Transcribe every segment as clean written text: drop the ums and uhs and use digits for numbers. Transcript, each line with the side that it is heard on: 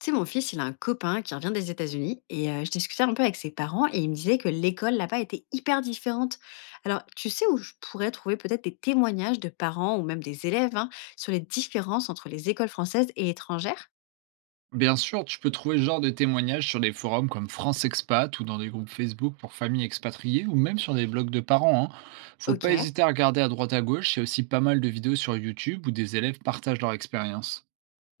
left: Tu sais, mon fils, il a un copain qui revient des États-Unis et je discutais un peu avec ses parents et il me disait que l'école là-bas était hyper différente. Alors, tu sais où je pourrais trouver peut-être des témoignages de parents ou même des élèves, hein, sur les différences entre les écoles françaises et étrangères.
right: Bien sûr, tu peux trouver ce genre de témoignages sur des forums comme France Expat ou dans des groupes Facebook pour familles expatriées ou même sur des blogs de parents, hein. Faut
left: Ok.
right: pas hésiter à regarder à droite à gauche, il y a aussi pas mal de vidéos sur YouTube où des élèves partagent leur expérience.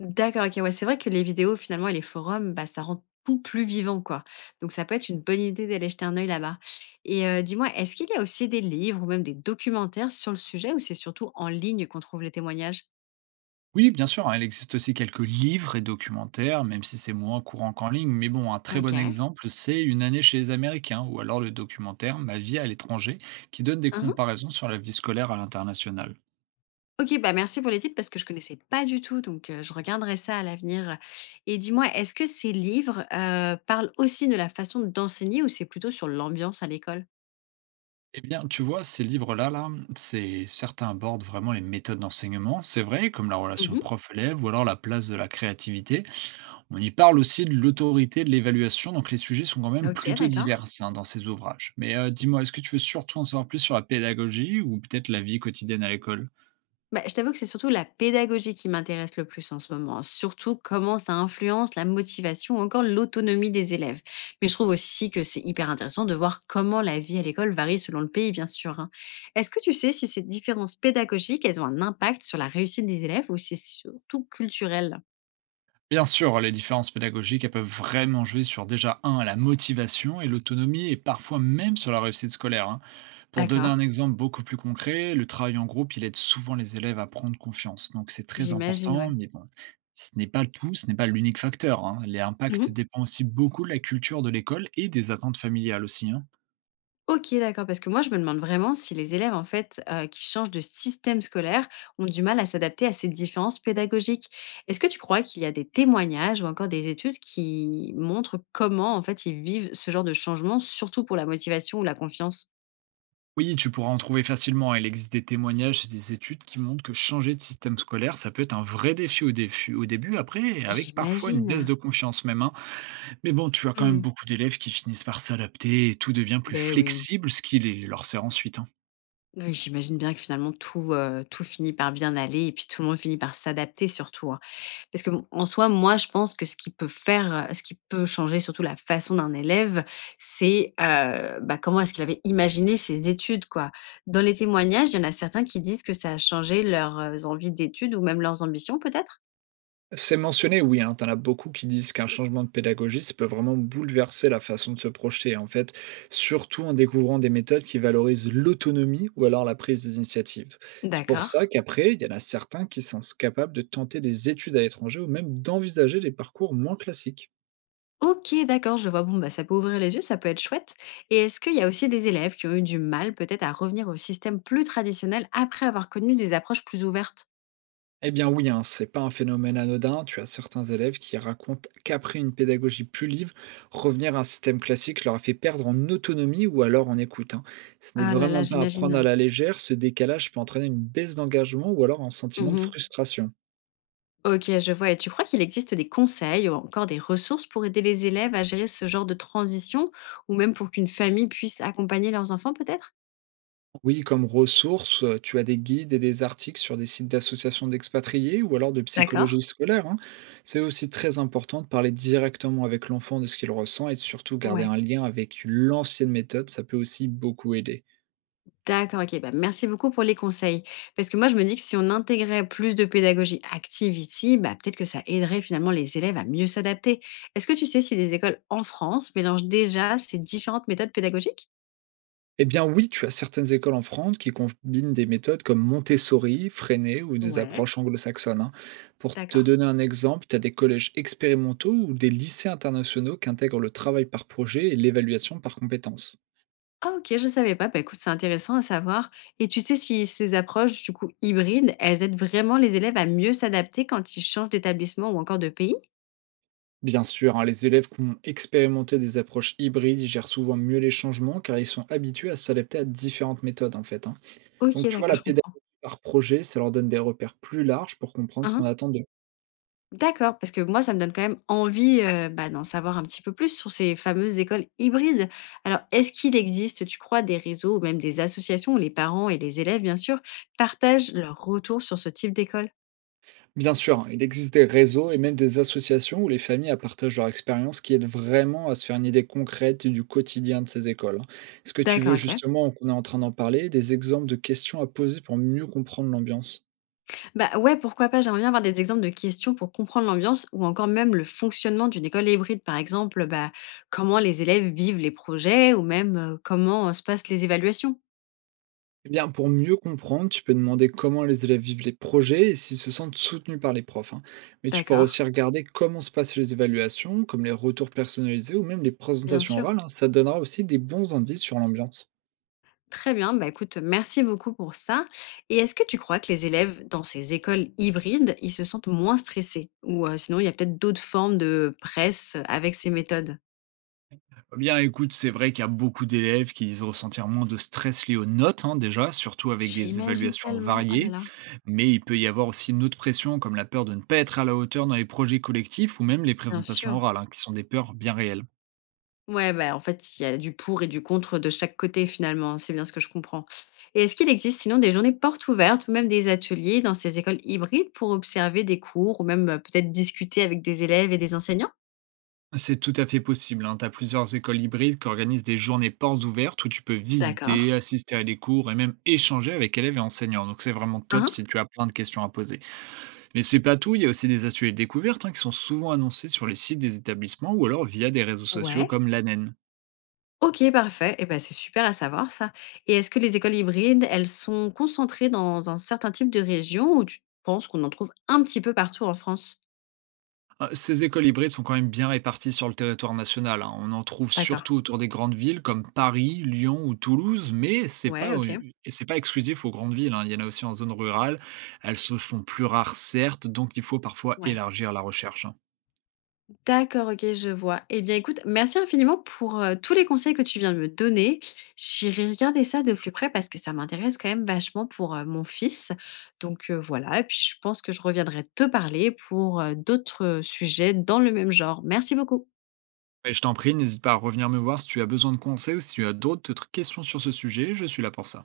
left: D'accord, ok. Ouais, c'est vrai que les vidéos finalement et les forums, bah, ça rend tout plus vivant, quoi. Donc, ça peut être une bonne idée d'aller jeter un œil là-bas. Et dis-moi, est-ce qu'il y a aussi des livres ou même des documentaires sur le sujet, ou c'est surtout en ligne qu'on trouve les témoignages?
right: Oui, bien sûr, hein, il existe aussi quelques livres et documentaires, même si c'est moins courant qu'en ligne, mais bon, un très
left: Ok.
right: bon exemple, c'est Une année chez les Américains ou alors le documentaire Ma vie à l'étranger qui donne des comparaisons sur la vie scolaire à l'international.
left: OK, bah, merci pour les titres parce que je connaissais pas du tout, donc je regarderai ça à l'avenir. Et dis-moi, est-ce que ces livres, parlent aussi de la façon d'enseigner ou c'est plutôt sur l'ambiance à l'école?
right: Eh bien, tu vois, ces livres-là, là, c'est certains abordent vraiment les méthodes d'enseignement, c'est vrai, comme la relation
left: Mmh.
right: prof-élève ou alors la place de la créativité. On y parle aussi de l'autorité, de l'évaluation, donc les sujets sont quand même
left: OK,
right: plutôt divers,
left: d'accord.
right: hein, dans ces ouvrages. Mais dis-moi, est-ce que tu veux surtout en savoir plus sur la pédagogie ou peut-être la vie quotidienne à l'école?
left: Bah, je t'avoue que c'est surtout la pédagogie qui m'intéresse le plus en ce moment, hein. Surtout comment ça influence la motivation ou encore l'autonomie des élèves. Mais je trouve aussi que c'est hyper intéressant de voir comment la vie à l'école varie selon le pays, bien sûr, hein. Est-ce que tu sais si ces différences pédagogiques, elles ont un impact sur la réussite des élèves ou c'est surtout culturel?
right: Bien sûr, les différences pédagogiques, elles peuvent vraiment jouer sur déjà, un, la motivation et l'autonomie, et parfois même sur la réussite scolaire, hein. Pour donner
left: D'accord,
right: un exemple beaucoup plus concret, le travail en groupe, il aide souvent les élèves à prendre confiance. Donc c'est très
left: j'imagine,
right: important,
left: ouais.
right: mais bon, ce n'est pas le tout, ce n'est pas l'unique facteur, hein. Les impacts
left: Mhm.
right: dépendent aussi beaucoup de la culture de l'école et des attentes familiales aussi, hein.
left: OK, d'accord, parce que moi, je me demande vraiment si les élèves, en fait, qui changent de système scolaire ont du mal à s'adapter à ces différences pédagogiques. Est-ce que tu crois qu'il y a des témoignages ou encore des études qui montrent comment, en fait, ils vivent ce genre de changement, surtout pour la motivation ou la confiance?
right: Oui, tu pourras en trouver facilement. Il existe des témoignages et des études qui montrent que changer de système scolaire, ça peut être un vrai défi au début, après, avec parfois une baisse
left: J'imagine.
right: de confiance même, hein. Mais bon, tu as quand même
left: Mmh.
right: beaucoup d'élèves qui finissent par s'adapter et tout devient plus
left: Beh, oui.
right: flexible, ce qui leur sert ensuite, hein.
left: Oui, j'imagine bien que finalement tout, tout finit par bien aller et puis tout le monde finit par s'adapter surtout, hein. Parce que, bon, en soi, moi, je pense que ce qui peut faire, ce qui peut changer surtout la façon d'un élève, c'est, bah, comment est-ce qu'il avait imaginé ses études, quoi. Dans les témoignages, il y en a certains qui disent que ça a changé leurs, envies d'études ou même leurs ambitions, peut-être?
right: C'est mentionné, oui, hein, tu as beaucoup qui disent qu'un changement de pédagogie, ça peut vraiment bouleverser la façon de se projeter, en fait, surtout en découvrant des méthodes qui valorisent l'autonomie ou alors la prise d'initiative. C'est pour
left: D'accord.
right: ça qu'après, il y en a certains qui sont capables de tenter des études à l'étranger ou même d'envisager des parcours moins classiques.
left: OK, d'accord, je vois. Bon, bah, ça peut ouvrir les yeux, ça peut être chouette. Et est-ce qu'il y a aussi des élèves qui ont eu du mal, peut-être, à revenir au système plus traditionnel après avoir connu des approches plus ouvertes?
right: Eh bien oui, hein, c'est pas un phénomène anodin. Tu as certains élèves qui racontent qu'après une pédagogie plus libre, revenir à un système classique leur a fait perdre en autonomie ou alors en écoute, hein. Ce n'est
left: Ah là là,
right: vraiment pas à
left: j'imagine,
right: prendre à
left: heu.
right: la légère. Ce décalage peut entraîner une baisse d'engagement ou alors un sentiment de
left: Mmh.
right: frustration.
left: Ok, je vois. Et tu crois qu'il existe des conseils ou encore des ressources pour aider les élèves à gérer ce genre de transition ou même pour qu'une famille puisse accompagner leurs enfants, peut-être?
right: Oui, comme ressources, tu as des guides et des articles sur des sites d'associations d'expatriés ou alors de
left: D'accord.
right: psychologie scolaire, hein. C'est aussi très important de parler directement avec l'enfant de ce qu'il ressent et de surtout garder
left: Ouais.
right: un lien avec l'ancienne méthode. Ça peut aussi beaucoup aider.
left: D'accord, ok. Bah, merci beaucoup pour les conseils. Parce que moi, je me dis que si on intégrait plus de pédagogie active ici, bah, peut-être que ça aiderait finalement les élèves à mieux s'adapter. Est-ce que tu sais si des écoles en France mélangent déjà ces différentes méthodes pédagogiques?
right: Eh bien oui, tu as certaines écoles en France qui combinent des méthodes comme Montessori, Freinet ou des
left: Ouais.
right: approches anglo-saxonnes, hein. Pour te
left: D'accord.
right: donner un exemple, tu as des collèges expérimentaux ou des lycées internationaux qui intègrent le travail par projet et l'évaluation par compétences.
left: Ah OK, je savais pas. Bah, écoute, c'est intéressant à savoir. Et tu sais si ces approches, du coup, hybrides, elles aident vraiment les élèves à mieux s'adapter quand ils changent d'établissement ou encore de pays?
right: Bien sûr, hein, les élèves qui ont expérimenté des approches hybrides ils gèrent souvent mieux les changements car ils sont habitués à s'adapter à différentes méthodes en fait, hein.
left: OK,
right: Donc tu vois,
left: d'accord,
right: la
left: je
right: pédagogie
left: comprends.
right: par projet, ça leur donne des repères plus larges pour comprendre
left: Hein,
right: ce qu'on
left: hein.
right: attend de
left: D'accord, parce que moi, ça me donne quand même envie, bah, d'en savoir un petit peu plus sur ces fameuses écoles hybrides. Alors, est-ce qu'il existe, tu crois, des réseaux ou même des associations où les parents et les élèves, bien sûr, partagent leurs retours sur ce type d'école?
right: Bien sûr, hein, il existe des réseaux et même des associations où les familles partagent leur expérience qui aident vraiment à se faire une idée concrète du quotidien de ces écoles, hein. Est-ce que tu veux
left: D'accord, OK.
right: justement qu'on est en train d'en parler, des exemples de questions à poser pour mieux comprendre l'ambiance?
left: Bah ouais, pourquoi pas. J'aimerais bien avoir des exemples de questions pour comprendre l'ambiance ou encore même le fonctionnement d'une école hybride, par exemple, bah, comment les élèves vivent les projets ou même comment se passent les évaluations.
right: Eh bien, pour mieux comprendre, tu peux demander comment les élèves vivent les projets et s'ils se sentent soutenus par les profs, hein. Mais tu pourras
left: D'accord,
right: aussi regarder comment se passent les évaluations, comme les retours personnalisés ou même les
left: bien
right: présentations
left: sûr.
right: orales, hein. Ça te donnera aussi des bons indices sur l'ambiance.
left: Très bien, bah écoute, merci beaucoup pour ça. Et est-ce que tu crois que les élèves dans ces écoles hybrides, ils se sentent moins stressés? Ou sinon, il y a peut-être d'autres formes de presse avec ces méthodes?
right: Eh bien, écoute, c'est vrai qu'il y a beaucoup d'élèves qui disent ressentir moins de stress lié aux notes, hein, déjà, surtout avec des
left: J'imagine
right: évaluations
left: tellement, oh là
right: variées,
left: là,
right: mais il peut y avoir aussi une autre pression, comme la peur de ne pas être à la hauteur dans les projets collectifs ou même les
left: bien
right: présentations
left: sûr.
right: orales, hein, qui sont des peurs bien réelles.
left: Ouais, bah, en fait, il y a du pour et du contre de chaque côté finalement, c'est bien ce que je comprends. Et est-ce qu'il existe sinon des journées portes ouvertes ou même des ateliers dans ces écoles hybrides pour observer des cours ou même peut-être discuter avec des élèves et des enseignants?
right: C'est tout à fait possible, hein. Tu as plusieurs écoles hybrides qui organisent des journées portes ouvertes où tu peux
left: D'accord.
right: visiter, assister à des cours et même échanger avec élèves et enseignants, donc c'est vraiment top
left: Hein?
right: si tu as plein de questions à poser. Mais c'est pas tout, il y a aussi des ateliers découvertes, hein, qui sont souvent annoncés sur les sites des établissements ou alors via des réseaux sociaux
left: Ouais.
right: comme l'ANEN.
left: Ok, parfait. Et ben, c'est super à savoir ça. Et est-ce que les écoles hybrides, elles sont concentrées dans un certain type de région ou tu penses qu'on en trouve un petit peu partout en France?
right: Ces écoles hybrides sont quand même bien réparties sur le territoire national, hein. On en trouve
left: D'accord.
right: surtout autour des grandes villes comme Paris, Lyon ou Toulouse, mais c'est
left: Ouais,
right: pas,
left: ok.
right: et c'est pas exclusif aux grandes villes, hein. Il y en a aussi en zone rurale. Elles se sont plus rares, certes, donc il faut parfois
left: Ouais.
right: élargir la recherche, hein.
left: D'accord, OK, je vois. Eh bien, écoute, merci infiniment pour, tous les conseils que tu viens de me donner. J'irai regarder ça de plus près parce que ça m'intéresse quand même vachement pour, mon fils. Donc, voilà, et puis je pense que je reviendrai te parler pour, d'autres, sujets dans le même genre. Merci beaucoup.
right: Et je t'en prie, n'hésite pas à revenir me voir si tu as besoin de conseils ou si tu as d'autres questions sur ce sujet, je suis là pour ça.